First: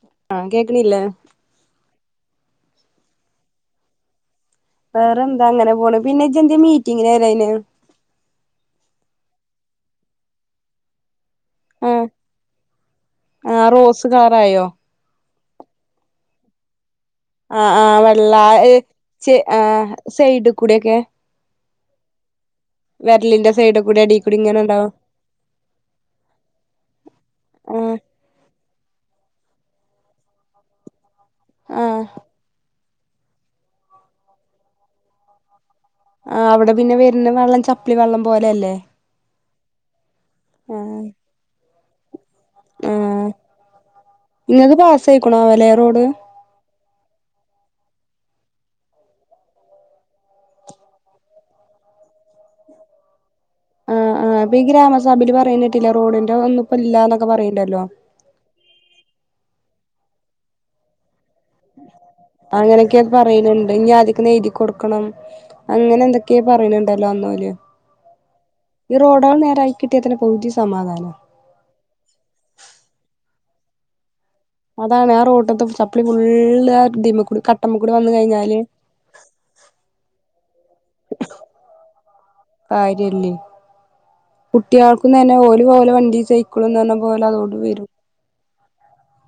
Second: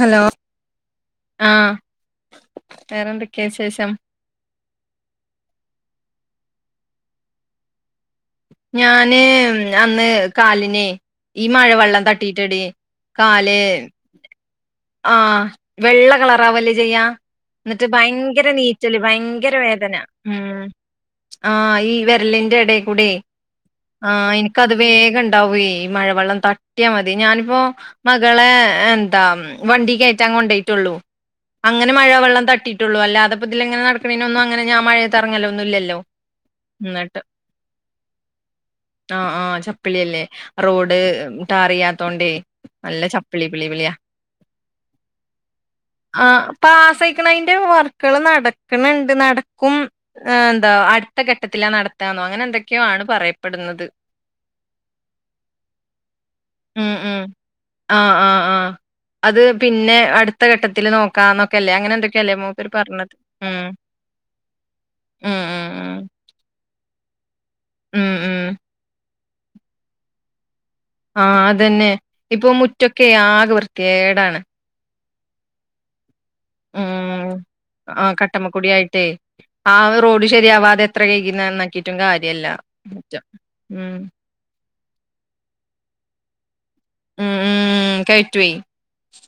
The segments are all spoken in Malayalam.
ഹലോ ആഹ് കേക്ക്ണില്ലേ ആഹ് വേറെന്തൊക്കെയാ വിശേഷം വേറെ എന്താ അങ്ങനെ പോണ് പിന്നെ ഇജ്ന്താ മീറ്റിംങിന് വരാഞ്ഞേ ഞാന് അന്ന് കാലിനേ ഈ മഴ വെള്ളം ആഹ് തട്ടിട്ടെടി കാല് ത് കളറായോ ആഹ് വെള്ള കളറാവല്ലേ ചെയ്യാ ആഹ് എന്നിട്ട് ആഹ് വെള്ള ഭയങ്കര ഏഹ് നീറ്റല് ചെ ഭയങ്കര ആഹ് വേദന ഉം സൈഡ് കൂടെയൊക്കെ ആഹ് ഈ വിരലിന്റെ ഇട വെരലിന്റെ സൈ ആഹ് എനിക്കത് വേഗം ഇണ്ടാവൂ മഴവെള്ളം തട്ടിയാൽ മതി ഞാനിപ്പോ ആഹ് മ മക്കളെ എന്താ വണ്ടി കയറ്റാൻ കൊണ്ടോയിട്ടുള്ളു അങ്ങനെ ആഹ് മഴ വെള്ളം തട്ടി ള്ള അല്ലാതെ ഇതിലങ്ങെ നടക്ക്ണേനോന്നും അങ്ങനെ ഞാൻ മഴയത്ത് ഇറങ്ങല്ലോന്നും ഇല്ലല്ലോ ആഹ് അവിടെ പിന്നെ എന്നിട്ട് വരുന്ന വെള്ളം ചപ്പലി വെള്ളം പോലെ അല്ലേ ആഹ് ആഹ് ചപ്പിളിയല്ലേ റോഡ് ആഹ് ടാർച്ചെയ്യാത്തോണ്ട് നല്ല ചപ്പിളി പ്ളിപ്ളിയാ നിങ്ങക്ക് പാസ്സായിക്ക്ണാവൊ റോഡ് ആഹ് പാസായിക്ക്ണ് അതിന്റെ വർക്കുകൾ നടക്ക്ണണ്ട് നടക്കും എന്താ അടുത്ത ഘട്ടത്തിലാ നടത്തന്നോ അങ്ങനെ എന്തൊക്കെയോ ആണ് പറ ആഹ് ആഹ് ഈ ഗ്രാമഭയിൽ പറിന്നേട്ടില്ലേ റോഡിന്റെ ഒന്നും ഇപ്പം ഉം ഉം ഇല്ലന്നൊക്കെ പറയ്ണ്ടല്ലോ ആഹ് ആഹ് ആഹ് അത് പിന്നെ അടുത്ത ഘട്ടത്തിൽ നോക്കാന്നൊക്കെ അങ്ങനെയൊക്കെ അത് ഉം പറയുന്നുണ്ട് ഇനി ആദ്യക്കെന്ന് എഴുതി കൊടുക്കണം ഉം ഉം അങ്ങനെ ഉം എന്തൊ ഒക്കെ പറയുന്നുണ്ടല്ലോ അന്നോല് ഉം ഉം റോഡാള് നേരായി കിട്ടിയാതന്നെ പകുതി സമാധാനാ ആഹ് അതെന്നെ ഇപ്പൊ മുറ്റൊക്കെ ആകെ വൃത്തിയേടാണ് അതാണ് ആ റോട്ടത്തെ ചപ്പളി ഫുള്ള് ആതിമ ഉം കട്ടമ്മക്കൂടി വന്ന് കഴിഞ്ഞാല് കട്ടമ്മക്കൂടി ആയിട്ടേ ആഹ് റോഡ് ശരിയാവാതെ എത്ര കഴുക്കിനന്നാക്കിട്ടും കാര്യല്ല മുറ്റം കാര്യല്ലേ ഉം കുട്ടികൾക്കും തന്നെ ഓല് ഓലെ വണ്ടി സൈക്കളും പറഞ്ഞ പോലെ ഉം അതോണ്ട് വരും ഉം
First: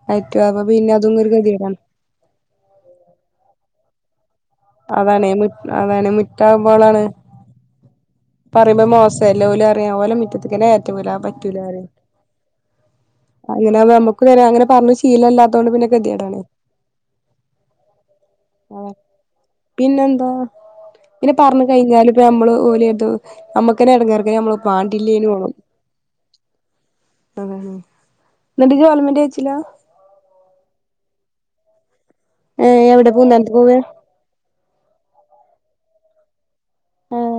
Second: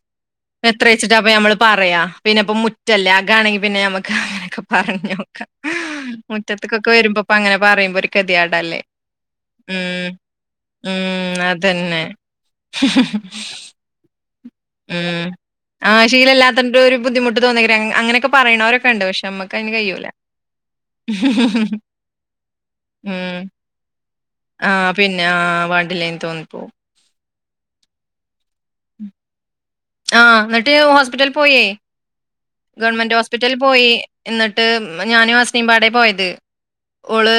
കയറ്റും അപ്പൊ പിന്നെ അതും എത്രയിച്ചിട്ടാ അപ്പ ഒരു ഞമ്മള് ഗതികേടാണ് പറയാ പിന്നെ ഇപ്പം മുറ്റല്ലേ അകാണെങ്കിൽ പിന്നെ നമ്മക്ക് അങ്ങനൊക്കെ അതാണ് പറഞോക്ക മു അതാണ് മുറ്റത്ത്ക്കൊക്കെ മുറ്റാകുമ്പോളാണ് വരുമ്പോപ്പം അങ്ങനെ പറയ കെതേയാടല്ലേ പറയുമ്പോ മോശല്ലേ ഓല് പറയും ഉം ഓലെ മുറ്റത്ത്ക്കന്നെ കേറ്റൂല ഉം പറ്റൂല പറയും അതന്നെ ഹ്മ്മ് ഹ്മ്മ് ഹ്മ്മ് [unintelligible] അങ്ങനെ പറഞ്ഞ് ഉം ശീലല്ലാത്തോണ്ട് പിന്നെ ആഹ് ഗതികേടാണ് ശീലല്ലാത്തിനന്റെ ഒരു ബുദ്ധിമട്ട് തോന്നിക്ക അങ്ങനെയൊക്കെ പറയണവരൊക്കെ ഉണ്ട് പക്ഷെ നമ്മക്ക് അതിന് കഴിയൂല പിന്നെന്താ പിന്നെ പറഞ്ഞ കഴിഞ്ഞാല് നമ്മള് ഓലിയെത് ഉം നമ്മുക്കന്നെ ഇടങ്ങാറക്കെ നമ്മള് ആ പിന്നെ പാണ്ടില്ലേനു ആ ന്ന് വേണ്ടില്ലേന്ന് തോന്നിപ്പോവും ഉം എന്നിട്ട് ജി ഓല്ലന്റെ എച്ചില്ല ആഹ് എന്നിട്ട് ഹോസ്പിറ്റലിൽ പോയേ ഏ എവിടെ ഗവൺമെന്റ് പൂന്താനത്ത് ഹോസ്പിറ്റൽ പോവ പോയി എന്നിട്ട് ഞാനും ആസ്നീമ്പാടെ പോയത് ആ ഓള്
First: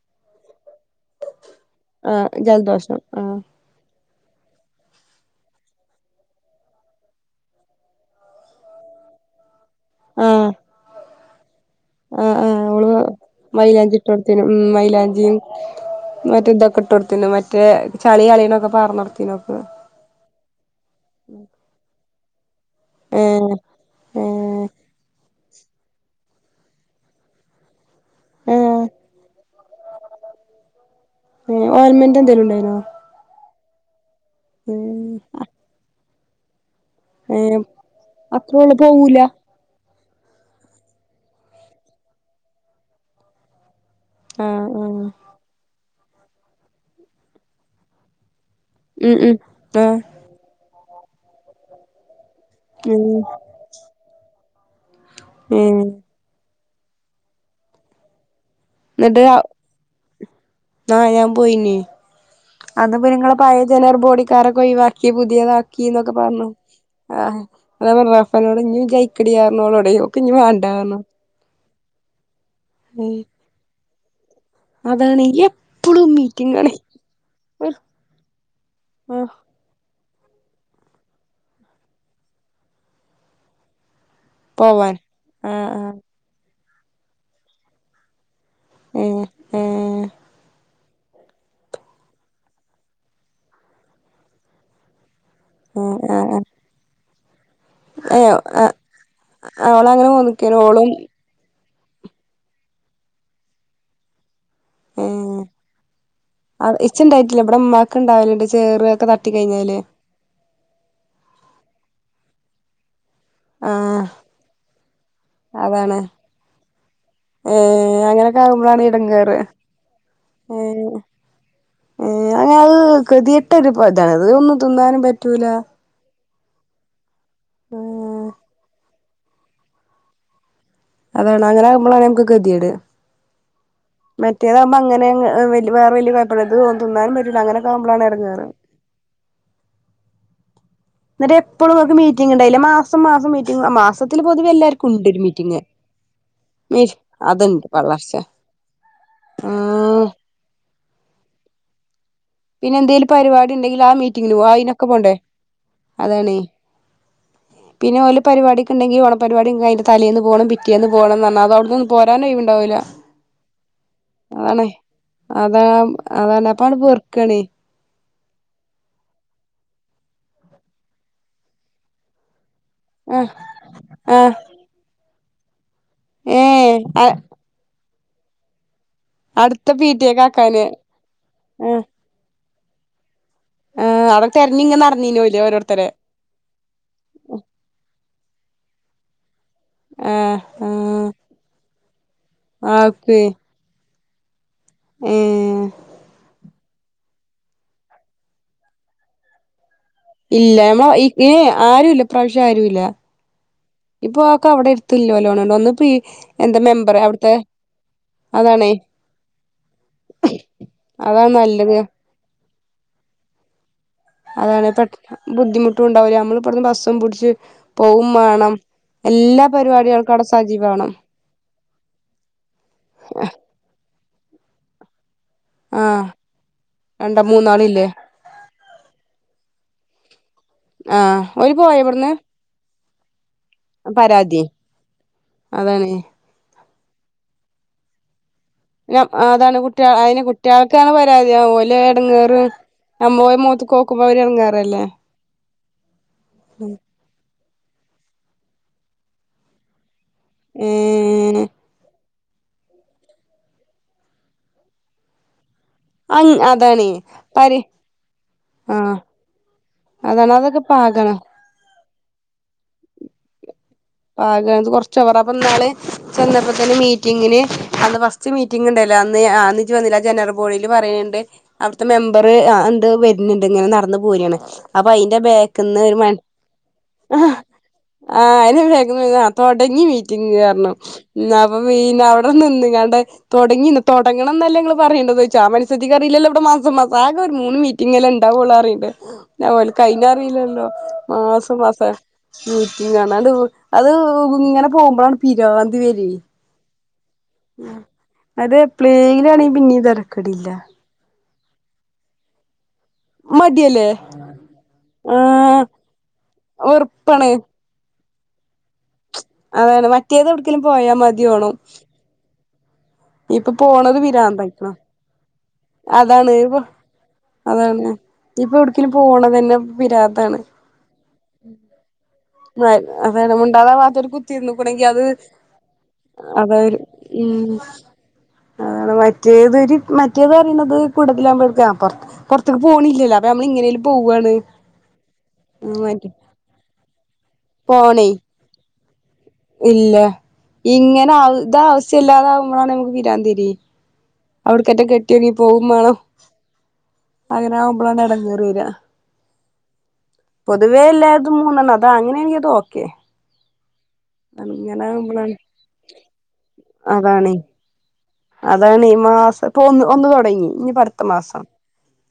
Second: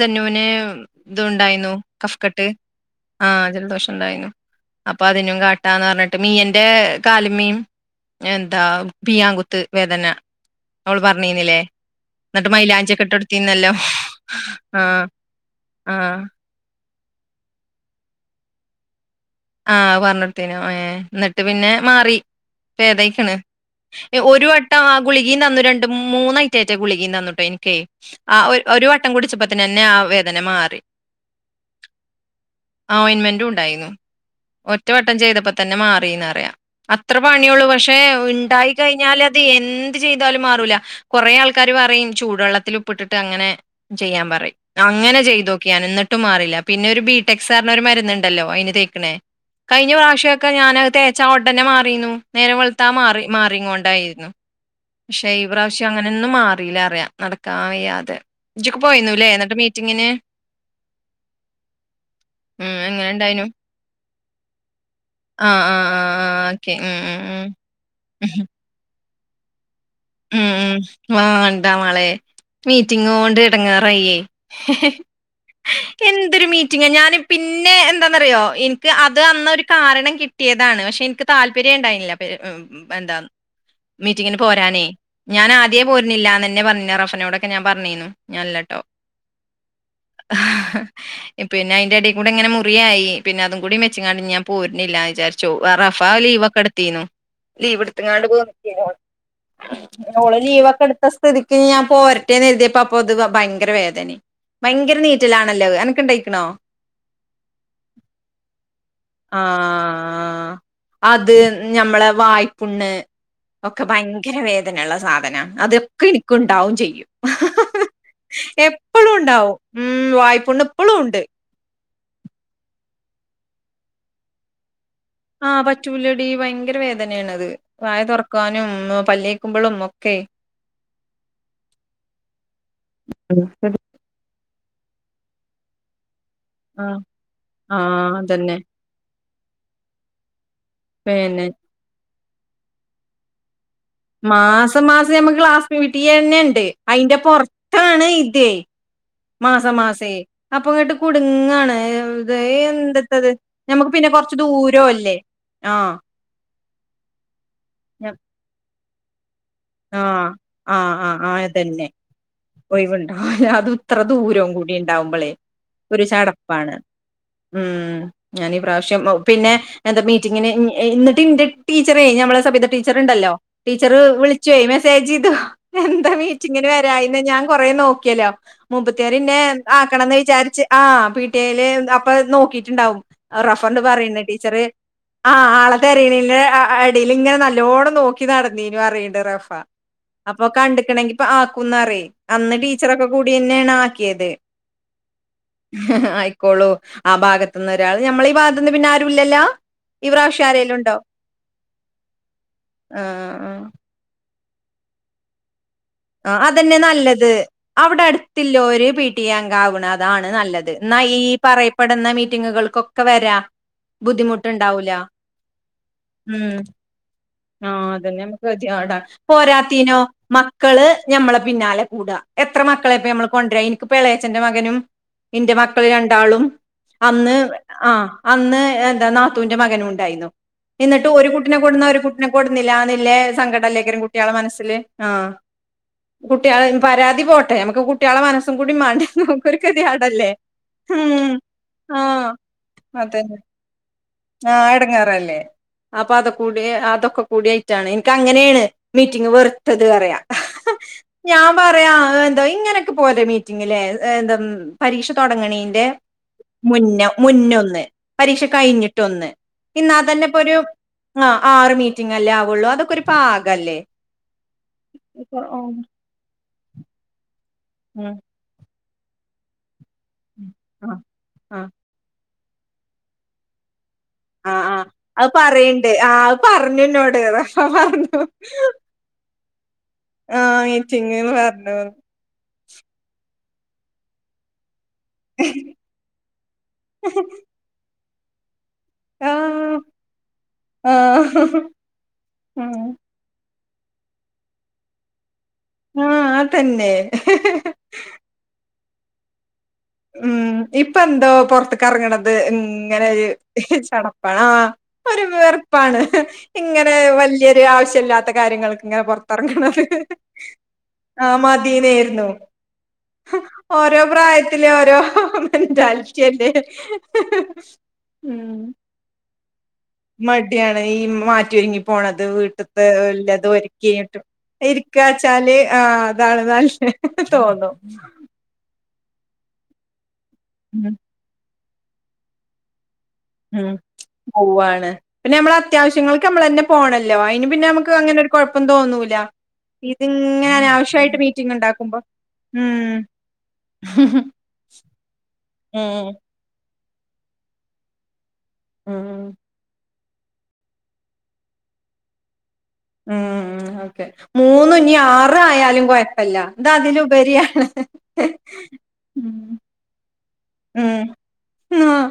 സെന്നൂനെ ഇത് ഉണ്ടായിരുന്നു ആ കഫ്കട്ട് ജലദോഷം ആ ആഹ് ജലദോഷം ഉണ്ടായിനു അപ്പൊ അതിനും കാട്ടാന്ന് പറഞ്ഞിട്ട് മീയന്റെ കാലിമീൻ എന്താ പിയാങ്കുത്ത് വേദന ആ അവള് പറഞ്ഞിനില്ലേ ആ ആ എന്നിട്ട് ഓള് മൈലാഞ്ചൊക്കെ ഇട്ട കൊടുത്തിന്നല്ലോ മൈലാഞ്ചി ഇട്ടോട്ത്തീനു ഉം ആഹ് മൈലാഞ്ചിയും മറ്റേ ഇതൊക്കെ ഇട്ട് കൊടുത്തിന് മറ്റേ ചളി കളനൊക്കെ പാർന്നടുത്തിനൊക്കെ ആഹ് പാർന്നോടുത്തേനു ഏഹ് എന്നിട്ട് പിന്നെ മാറി ആ വെദക്കണ് ഏ ഒരു വട്ടം ആ ഗുളികീയും തന്നു രണ്ട് മൂന്നായിട്ടായിട്ട ഗുളികയും തന്നുട്ടോ എനിക്കേ ആഹ് ആ ഒരു ഒരു വട്ടം കുടിച്ചപ്പ തന്നെ ആ വേദന മാറി ഗവൺമെന് എന്തേലുംണ്ടരോ അയിന്റ്മെന്റും ഉണ്ടായിരുന്നു ഒറ്റ വട്ടം ചെയ്തപ്പോ തന്നെ മാറിന്ന്റിയാം അത്ര ഏ പണിയള്ളു പക്ഷെ അപ്പൊ ഉണ്ടായി ഓള് കഴിഞ്ഞാൽ പോവൂല അത് എന്ത് ചെയ്താലും മാറൂല്ല കുറേ ആൾക്കാര് പറയും ചൂടുവെള്ളത്തിൽ ഉപ്പിട്ടിട്ട് അങ്ങനെ ചെയ്യാൻ ആ പറയും ആ അങ്ങനെ ചെയ്തോക്കി ഞാൻ എന്നിട്ട് മാറില്ല പിന്നെ ഒരു ബിടെക് സാറിന് ഒരു മരുന്നുണ്ടല്ലോ അ ഉം ഉം ആ കഴിഞ്ഞ പ്രാവ്യമൊക്കെ ഞാൻ തേച്ച ഉടനെ മാറിരുന്നു നേരെം വളത്ത ഉം മാറി മാറ കൊണ്ടായിരുന്നു പക്ഷെ ഈ ഏ പ്രാവശ്യം എന്നിട്ട് അങ്ങനെൊന്നും മാറില്ല അറിയാം നടക്കാൻ വ്യാതെ എന്നിട്ട് ആഹ് ഞാൻ പോയിന്നേ ഉം അന്ന്പ്പ എങ്ങനെ നിങ്ങളെ ഇണ്ടായിനു? പയ ചിലർ പോടിക്കാരൊക്കെ ഒഴിവാക്ക ആഹ് ആഹ് പുതിയതാക്കിന്നൊക്കെ ആഹ് ആഹ് പറഞ്ഞു ഓക്കെ ഉം ഉം ഉം. ആഹ് ഉഹും. റഫനോട് ഇക്കടിയാ നോടടെയോ ഉം ഉം വണ്ടാ മോളെ മീറ്റിംഗ് ഉം കൊണ്ട് ഇടങ്ങാറായി അതാണ് എപ്പളും എന്തൊരു മീറ്റിംഗാണ് മീറ്റിംഗ ഞാന് പിന്നെ ഒര് എന്താന്നറിയോ എനിക്ക് അത് ആഹ് അന്ന ഒരു കാരണം കിട്ട കിട്ടിയതാണ് പക്ഷെ എനിക്ക് താല്പര്യം ഉണ്ടായിുന്നില്ല എന്താ മീറ്റിങ്ങിന് പോരാനേ പോവാൻ ഞാൻ ആഹ് ആദ്യേ പോരുന്നില്ലാന്ന്ന്നെ പറഞ്ഞ റഫനോക്കെ ഞാൻ പറഞ്ഞിന്നു ഞാനല്ലാട്ടോ ഏഹ് ആഹ് പിന്നെ അതിന്റെ അടിയി കൂടെ എങ്ങനെ മുറിയായി പിന്നെ അതും കൂടി മെച്ചങ്ങാ ഞാൻ പോരുന്നില്ലന്ന് വിചാരിച്ചു ച്ചു റഫ ഏഹ് ആഹ് ആഹ് ലീവ് ആഹ് ഒക്കെ എടുത്തീനോ ലീവ് എടുത്തങ്ങാണ്ട് ഏഹ് പോ ആഹ് ആഹ് ഓളങ്ങനെ ഓള് പോന്ന്ക്കേനു ലീവ്ക്കെ ഓളും എടുത്ത സ്ഥിതിക്ക് ഞാൻ പോരട്ടേ എഴതിയപ്പ അപ്പൊ അത് ഭയങ്കര വേദന ഭയങ്കര നീറ്റലാണല്ലോ എനക്കുണ്ടായിക്കണോ എച്ച ഉണ്ടായിട്ടില്ല ഇവിടെ ഉമ്മാക്ക് ഉണ്ടാവലുണ്ട് ചേറൊക്കെ തട്ട ആഹ് അത് ഞമ്മളെ വായ്പുണ് ഒക്കെ ആഹ് ഭയങ്കര വേദനുള്ള സാധനം അതാണ് അതൊക്കെ എനിക്കുണ്ടാവും ചെയ്യും [unintelligible] ഏഹ് അങ്ങനൊക്കെ ആകുമ്പളാണ് എപ്പഴും എടങ്ങേറ് ഉണ്ടാവും ഉം വായ്പ പുണ്ണ് ഏഹ് എപ്പഴും ഉണ്ട് ഏഹ് അങ്ങനെ അത് കൃതിയിട്ട ഒരു ഇതാണ് അത് ഒന്ന് തിന്നാനും പറ്റ ആഹ് പറ്റൂല്ലടി ഭയങ്കര വേദനയാാണ് അത് വായ ഏഹ് തുറക്കാനും പല്ല തേക്കുമ്പോഴും ഒക്കെ അതാണ് അങ്ങനെ ആകുമോണ് നമു ഗതിയേട് [unintelligible] മറ്റേതാവകുമ്പ അങ്ങനെ വേ വലിയയപ്പം ആഹ് ഇത്ന്നാനും പറ്റില്ല ആഹ് അങ്ങനൊക്കൊവുമോഴാണ് ഇങ്ങാറ് അതന്നെ എന്നിട്ട പിന്നെ എപ്പോഴുംക്കക്ക് മീറ്റിംഗ് ഉണ്ടായില്ല മാസം മാസം മീറ്റി മാസം മാസം മാസം ഞമ്മക്ക് ക്ലാസ് പീറ്റിയെ തന്നെ ഉണ്ട് അയിന്റെ അതുണ്ട് പുറത്താണ് പള്ളർച്ച ഇത് മാസ ആഹ് മാസേ അപ്പൊങ്ങട്ട് കുടുങ്ങാണ് ഇത് പിന്നെ എന്തെലും എന്തത്തത് പരിപാടി ഉണ്ടെങ്കിൽ ഞമ്മക്ക് ആഹ് പിന്നെ മീറ്റിങ്ങിനന് കൊറച്ച് പോ അതിനൊക്കെ ദൂരം പോകണ്ടേ അല്ലേ ആഹ് അതാണേ പിന്നെ ഞ- ഓല് പരിപാടക്ക് ഉണ്ടെങ്കി ഓണം പരിപാടി ക തലീന്ന് ആഹ് പോണം പിറ്റേന്ന് ആഹ് ആഹ് പോണംണം ആഹ് അത അതന്നെ അവിടന്ന്ന്നന്ന് പോരാനും വൈ ഉണ്ടാവൂല ഒഴിവുണ്ടാവൂല അതും ഇത്ര ദൂരവും അതാണ് കൂടി ഉണ്ടാവുമ്പളേ അതാ ഒരു അതാണ് ചടപ്പാണ് അപ്പാണ് പെർക്കണ് ഉം ഞാൻീ ഈ പ്രാവശ്യം പിന്നെ എന്താ മീറ്റിങ്ങിന് എന്നിട്ട് എൻ്റെ ടീച്ചറെ ഞമ്മളെ സഭ്യട ആഹ് റ്റീച്ചണ്ടല്ലോ ടീച്ചർ ആഹ് വിളിച്ച മെസേജ് ചെയ്തു എന്താ മീറ്റിങ്ങിന് ഏഹ് വരാ കൊറേ നോക്കിയല്ലോ മപ്പത്തിർന്നെ അടുത്ത പി ടി എ ആക്കണംന്ന് വിചാരിച്ച് കാക്കാന് ആഹ് ആഹ് നോക്കീട്ട് ഇണ്ടാവും റഫണ്ട് ആഹ് പറയണ് അവിടെ റ്റീച്ചറ് തെരഞ്ഞിങ്ങ നടന്നീനു ഓല് ആഹ് ആള ഓരോരുത്തരെ തിരക്കീട്ട് [unintelligible] ഇങ്ങനെ നല്ലോണം നോക്കി നടന്നീ അണ്ട് റഫ ആഹ് അപ്പൊ ആഹ് കണ്ടണെങ്ക ഇ ആക്കുന്നറ അന്ന് ടീച്ചറൊക്കെ ആക്കെ കൂടി തന്നെയാണ് ആക്കിയത് ഏഹ് ആയിക്കോളു ആഹ് ഭാഗത്ത നിന്ന് ഒരാള് നമ്മള ഈ ഭാഗത്ത്നിന്ന് പിന്നെ ആരു ഇല്ലല്ലോ ഈ പ്രാവശ്യം ഇല്ല ആരേലും നമ്മള ഉണ്ടോ ഈ ആരുല്ല പ്രാവശ്യം ആരുല്ല ആ ആ ഇപ്പൊ ആക്ക അവിടെടുത്തില്ലോ ലോണുണ്ട്ന്നപ്പോ ഈ ആഹ് അതന്നെ നല്ലത് അവിടെ അടുത്തില്ലോ അതാണേ ഒരു പി ടി അങ്ക ആവണ് അതാണ് നല്ലത് എന്നാൽ ഈ അതാണ് നല്ലത് പറയപ്പെടുന്ന മീറ്റിങ്ങുകൾക്കൊക്കെ ഒക്കെ വരാ അതാണ് പെ ബുദ്ധിമുട്ടുണ്ടാവൂല ബുദ്ധിമുട്ടും ഉണ്ടാവില്ല ഉം നമ്മളിപ്പടന്ന് ബസ്സം പിടിച്ച് ആഹ് പോവും അതന്നെ നമുക്ക് വേണം ടാ എല്ലാ പരിപാടികൾക്കും അവിടെ സജീവണം ഞമ്മെളെ പിന്നാലെ കൂടാ എത്ര മക്കളെ ഇപ്പ ഞമ്മള് കൊണ്ടുവര എനിക്കപ്പളയച്ചന്റെ മകനും എന്റെ മക്കള ആഹ് രണ്ടാളും രണ്ട അന്ന് മൂന്നാളില്ലേ ആഹ് അന്ന് എന്താ നാത്തൂന്റെ മകനും ഉണ്ടായിരുന്നു എന്നിട്ട് ആഹ് ഒരു ഓര് കുട്ടിനെ പോയ കൊടുുന്ന ഒരു ഇവിടുന്ന് കൊടുന്നില്ലന്നില്ലേ സങ്കടം അല്ലങ്കരും കുട്ടികളെ പരാതി മനസ്സിൽ ആഹ് അതാണ് കുട്ടിയാൾ പരാതി പോട്ടെ നമുക്ക് കു കുട്ടിയാളെ മനസം കൂടി മണ്ടേ നോക്ക അതാണ് ഒരു കതി കുട്ടിക അതിന് ആടല്ലേ കുട്ടികൾക്കാണ് ഉം പരാതി ഓലെ ആഹ് എടങ്ങേറ് അത നമ്മ ഓലെ മുഖത്ത്ക്ക് നോക്കുമ്പോ അവര് ആഹ് എടങ്ങേറല്ലേ എടങ്ങാറല്ലേ അപ്പൊ അതൊ കൂടി അതൊക്കെ കൂടായിട്ടാണ് എനിക്ക് അങ്ങനെയാണ് മീറ്റിംഗ വെറുത്തത് പറയാം ഏഹ് ഞാൻ പറയാ എന്തോ ഇങ്ങനെ പോ മീറ്റിങ്ങിലെ എന്ത പരീക്ഷ തുടങ്ങണീന്റെ അങ് അതാണ് മുന്ന പരി മുന്നൊന്ന് പരീക്ഷ ആഹ് കഴിഞ്ഞിട്ടൊന്ന് ഇന്നാ തന്നെ അതാണ് ഇപ്പൊ ഒരു അതൊക്കെ പാകാണ് ആ ആറ് മീറ്റിംഗല്ലേ ആവുള്ളൂ അതൊക്കെ ഒരു പാഗല്ലേ പാക കൊറച്ച പറ അപ്പൊ നാെ ചെന്നപ്പോ തന്നെ മീറ്റിങ്ങിന് അന്ന് ഫസ്റ്റ് മീറ്റ മറ്റി ഉണ്ടല്ലോ അന്ന് അന്നിജ്ജ് വന്നില്ല ജനറൽ ബോഡിൽ ആ പറയിണിണ്ട് ആ മെമ്പർ എണ്ട് വരുന്നുണ്ട് ഇങ്ങനെ നടന്ന ആ [unintelligible] ആ അപ്പൊ അയ്ന്റെ അത് ബാക്കിന്ന് പറയണ്ട് ആ അത് പറഞ്ഞു എന്നോട് ആഹ് റഫ പറഞ്ഞു [unintelligible] തുടങ്ങി മീറ്റിങ് ആ പറഞ്ഞു മീറ്റിംഗ് അപ്പ പി പറഞ്ഞു [unintelligible] നിന്ന് ങ്ങാണ്ട് തുടങ്ങി തുടങ്ങണംന്നല്ലേ ഇങ്ങൾ പറയണ്ടോ ചോദാ മനസധക്ക് അറില്ലോവിടെ മാസ മാസകെ ഒരു മൂന്ന് മീറ്റിങ്ങല്ല ഉണ്ടാവോള്ള അറിയണ്ട് ആ ഞ പോല കൈന അറില്ലല്ലോ ആ മാസം മാസം ഉം മീറ്റിങ്ങണ അത് ഇങ്ങനെ പോകുമ്പോഴാണ് ഭീരാന് ആഹ് അതന്നെ അതെ പ്ലേങ്ങിനണ പിന്നീ തര്ക്കടില്ല ഇപ്പൊന്തോ പുറത്തക്ക്റങ്ങണത് ഇങ്ങനെ ഒരു മടിയല്ലേ ചടപ്പ ണോ ഒരു വേർ ആഹ് പ്പാണ് ഇങ്ങനെ വെറുപ്പാണ് വലിയൊരു ആവശ്യ ഇല്ലാത്ത കാര്യങ്ങൾക്ക് എങ്ങനെ പൊറത്തിറങ്ങണത് അതാണ് മറ്റേത് എവിട്ക്കേലും പോയാ ആഹ് മതിയോണും മതീനായിയിരുന്നു ഇപ്പൊ പോണത് ഓരോപ്ര ആയ െ പിരാന്തായിക്ക്ണ് ഓരോ മെന്റാലിറ്റി അല്ലെ അതാണ് അതാണ് ഇപ്പൊ ഉം എവിടേക്കേലും പോണത് തന്നെ പിരാന്താണ് മടിയാണ് ഈ മാറ്റിയൊരുങ്ങി പോണത് വീട്ട അതാണ് ല്ലത മുണ്ടാതാവാത്തോര് ഒരുക്കിട്ടും കുത്തിയിരുന്നുക്കുണെങ്കി ഇരിക്ക അത് ച്ചാല് ആഹ് അതാണ് നല്ലത് തോന്നും ആഹ് മറ്റേത്ര് മറ്റേത് പറയണത് ഉം കൂടതൽാവുമ്പോക്കറ പുറത്തേക്ക് പോണില്ലല്ലോ അപ്പൊ നമ്മള് ഉം ഇങ്ങനേലും പോവാണ് പോവാണ് പിന്നെ നമ്മള മറ്റേ അത്യാവശ്യങ്ങൾ നമ്മളന്നെ പോണല്ലോ അയ്ന് പിന്നെ നമുക്ക് പോണേ അങ്ങനൊര് കുഴപ്പം തോന്നൂല ഇല്ല ഇതിങ്ങനെ ഇങ്ങനെ അനാവശ്യമായിട്ട് ആവ മീറ്റിംഗ ഇത് ഉണ്ടാക്കുമ്പോ ആവശ്യല്ലാതാവുമ്പളാണ് ഉംഹ് അവിടുക്കറ്റം കെട്ടിയണങ്ങി പോകും വേണോ അങ്ങനാവുമ്പളാണ് ഇടങ്ങേറ വരാ ഉം പൊതുവേ എല്ലായിതും മൂന്നണ് അതാ അങ്ങനെയാെങ്ക അതോക്കെ ഉം ഉം മൂന്നുഞ്ഞി ആവുമ്പളാണ് ആറയാലും കുഴപ്പില്ല ഇത് അതാണേ അതിലുപരിയാണ് അതാണ് ഈ ഉം മാസം ഇപ്പൊ ഒന്ന് ഒന്നു തുടങ്ങി ഇനി പ്പട്ത്ത ഉം മാസം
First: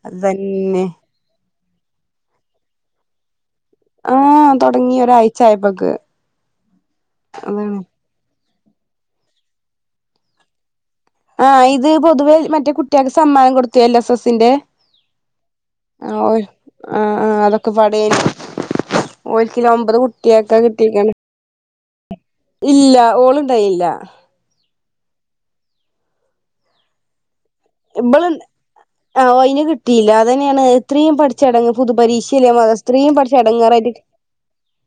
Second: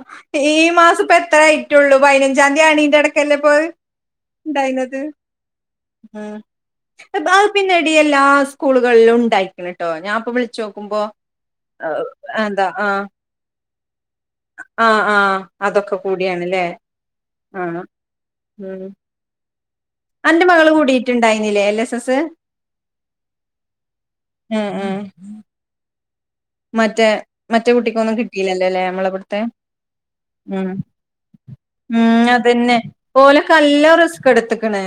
അതന്നെ പറ്റുള്ളൂ പതിനഞ്ചാംതിയാണന്റെടക്കല്ല ഇപ്പോത് ആഹ് തുടങ്ങി ഉണ്ടായിന്നത് ഒരാഴ്ച ആയപ്പോക്ക് ആഹ് അഹ് ബാ അതാണ് പിന്നടി എല്ലാ സ്കൂളുകളിലും ണ്ടായിക്ക്ണ് ട്ടോ ഞാൻപ്പോ വിളിച്ചോക്കുമ്പോ. ആഹ് ഇത് പൊതുവെ മറ്റേ കുട്ടിയേക്ക് സമ്മാനം കൊടുത്തു എൽ എസ് എസിന്റെ. ആഹ് ആഹ് അതൊക്കെ ആഹ് ഓഹ് കൂടിയാണ്ല്ലേ ആഹ് ആഹ് അതൊക്കെ പടേനി ഉം ഓൽക്കില്ല ഒമ്പത് അന്റെ കുട്ടിയേക്കെ മകള് കിട്ടിരിക്കണം കൂടിയിട്ടുണ്ടായിന്നില്ലേ എൽ എസ് എസ് ഇല്ല ഓള് ഇണ്ടായില്ല. ആഹ് ആഹ് മറ്റേ മറ്റേ കുട്ടിക്കൊന്നും ഇബള് കിട്ടില്ലല്ലോല്ലേ നമ്മളെ ആഹ് ബട്ത്തെ? ഓയിന് കിട്ടിയില്ല അതന്നെയാണ് ഉം ഇത്രയും പഠിച്ച എടങ്ങ് ഉം പൊതുപരീക്ഷയില്ലേ അതന്നെ മദ്രസ ഇത്രയും പഠിച്ച ഓലക്കെ എടങ്ങേറായിട്ട് നല്ലോം റിസ്ക് എടുത്ത്ക്ക്ണ്.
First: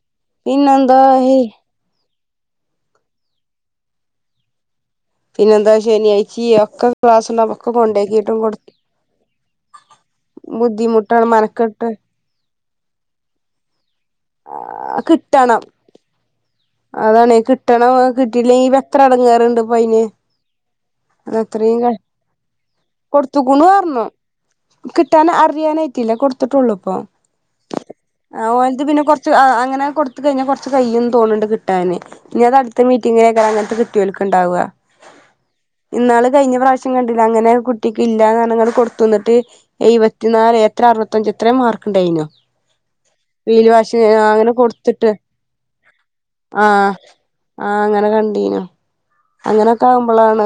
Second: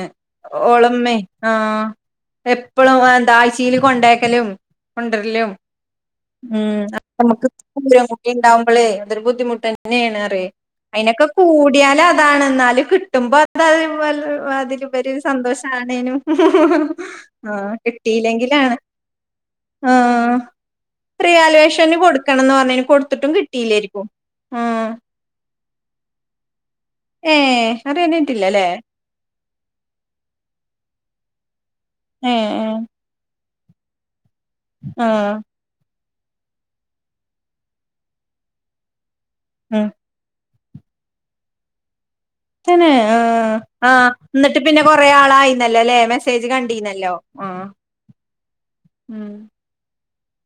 പിന്നെന്താ ഓളമ്മേ ആഹ് എപ്പളും അഹന്താ അയ്സീൽ കൊണ്ടേക്കലും കൊണ്ടരലും പിന്നെ എന്താ ശനി ഉം [unintelligible] കൊടു ഉണ്ടാവുമ്പോളേ അതൊരു ബുദ്ധിമുട്ട് തന്നെണ്. പ്പെ ബുദ്ധിമുട്ടാണ് അയിനെക്കെ മനക്കെട്ട് കൂടിയാല അതാണെന്നാലും കിട്ടുമ്പോ [unintelligible] മാതിരി ഇബര് കിട്ടണം സന്തോഷാണേനു. അതാണ് ആഹ് കിട്ടണം കിട്ടിയില്ലെങ്കി കിട്ടില്ലെങ്കിലാണ് ഇപ്പ എത്ര എടങ്ങേറുണ്ട് ഇപ്പ അയിന് ആഹ് അത് അത്രയും ക റിയാലുവേഷന് കൊടുക്കണംന്ന് പർഞ്ഞിന് കൊടുത്തിട്ടും കൊടുത്തുക്കുണു പറഞ്ഞു കിട്ടിയില്ലായിരിക്കും ആഹ്. അറിയാനായിട്ടില്ല കൊടുത്ത്ട്ടുള്ളൂ പ്പം ഏഹ് ആഹ് അറിയാനായിട്ടില്ലല്ലേ ഓൻ്റെ പിന്നെ കൊ ച്ച് ആഹ് അങ്ങനെ കൊടുത്ത് കഴിഞ്ഞ കൊർച്ച് കയ്യും തോന്ന്ണ്ട് കിട്ടാൻ. ഇനി ഏഹ് അത് അട്ത്ത മീറ്റിങ്ങിനേക്കാരം അങ്ങൻത്ത ക് ട്ടിയോൽ ക്ക്ണ്ടാവ ആഹ് ഇന്നാള് കഴിഞ്ഞ പ്രാവശ്യം കണ്ടില്ല അങ്ങനെ കുട്ടിക്ക് ഇല്ലാന്നർഞ്ഞ്ങ്ങാണ്ട് കൊടുത്തുന്നിട്ട് ഉം ഇവ പത്തി നാല് എത്ര അറുപത്തഞ്ച് എത്ര മാർക്ക് ണ്ടായിനോ. തന്നെ ആഹ് ആഹ് എന്നിട്ട് പിന്നെ കൊറെ കൊടുത്തിട്ട് ആളായിന്നല്ലോ ല്ലെ മെസ്സേജ് ആഹ് കണ്ടീന്നല്ലോ. ആഹ് അങ്ങനെ കണ്ടീനു. ഉം ത്താവുമ്പളാണ്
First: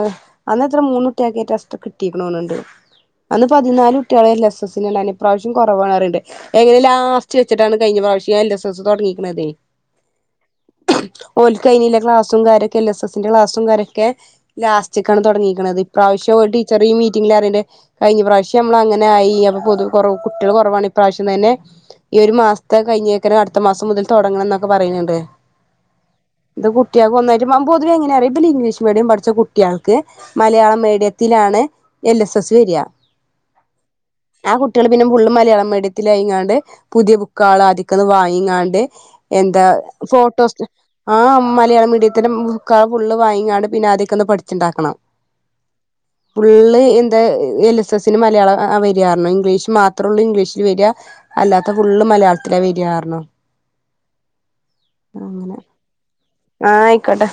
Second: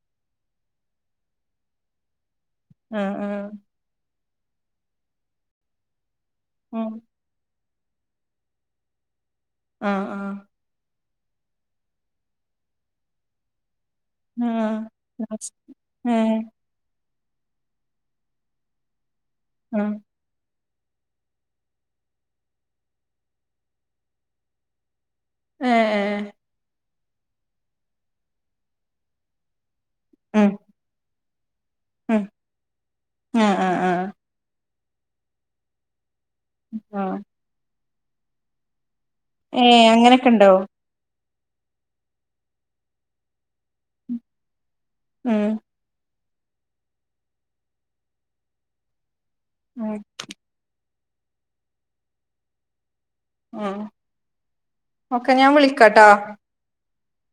അന്ന് എത്ര മൂന്നു ട്ടിയേക്കറ്റെ സ്റ്റ് കിട്ടിക്ക്ണോ ന്ന്ണ്ട്. ആഹ് അന്ന് ആഹ് പതിനാലും കുട്ടിയേള് എൽ എസ് എസ് നാണാൻ ഇപ്രാവശ്യം കുറവാണാറിണ്ട്. ഉം എകല്ലാസ് ച്ച്ച്ചിട്ടാണ് കഴിഞ്ഞ പ്രാവശ്യം ഞാ എൽ എസ് എസ് തുടങ്ങിക്ക്ണതേ. ആഹ് ആഹ് ഓൽക് കൈനില്ലെ ക്ലാസ്സും കാരൊക്കെ എൽ എസ് എസിന്റെ ക്ലാസ്സും കാരൊക്കെ ആഹ് ക്കാണ് ലാസ് തുടങ്ങിക്ക്ണത് ഏഹ് ഇപ്രാവശ്യോം ടീച്ചർ ഈ മീറ്റിങ്ങ് ലറിണ്ട് കഴിഞ്ഞ പ്രാവശ്യം നമ്മൾ അങ്ങനായി അപ്പം പൊതു ആഹ് കൊറവ് കുട്ടിയേൾ കൊറവാണ് ഇപ്രാവശ്യം തന്നെ. ഈ ഒരു മാസ്ത്തെ കഴിഞ്ഞേക്കനെ അടുത്ത മാസം മുതൽ തുടങ്ങണം ന്നാപ്പം പറിണത്. ഏഹ് ഏഹ് ഇന്ത കുട്ടിയാക്ക് ഒന്നായിറ്റ് മമ്പു ഇതിൽ എങ്ങനെ റ്യോ ഇബല് ഇംഗ്ലീഷ് മീഡിയം പഠിച്ച കുട്ടിയാ. ക്ക് ഉം മലയാളം മീഡിയത്തിലാണ് എൽ ഉം എസ് എസ് വരാ ആഹ് ആഹ് ആഹ് കു കുട്ടിയള് പിന്നെ ഫുള്ള് മലയാളം മീഡിയത്തിലയ്ങ്ങാണ്ട് ആഹ് പുതിയ ആഹ് ബുക്കാള് ആദിക്കന്ന് വാങ്ങിങ്ങാണ്ട് എന്താ ഏഹ് അങ്ങനെയൊക്കെണ്ടോ ഫോട്ടോസ്റ്റ് ആഹ് മലയാള മീഡിയത്തിൻ്റെ ബുക്കാള് ഫുള്ള് വാങ്ങിങ്ങാണ്ട് പിന്നെ ആദ്യക്കന്ന് പഠിച്ചിണ്ടാക്കണം. ഉം ഫുള്ള് എന്താ എൽ എസ് എസിന് മലയാളം അഹ് ആഹ് വരാർഞ്ഞു ഇംഗ്ലീഷ്. ഉം മാത്രേള്ളൂ ഇംഗ്ലീഷില് വരാ അല്ലാത്ത ഫുള്ള് മലയാളത്തിലാ വരാ ർഞ്ഞു. ഉം ഓക്കെ ഞാൻ വിളിക്കാട്ടാ? ആഹ് അയിക്കോട്ടെ.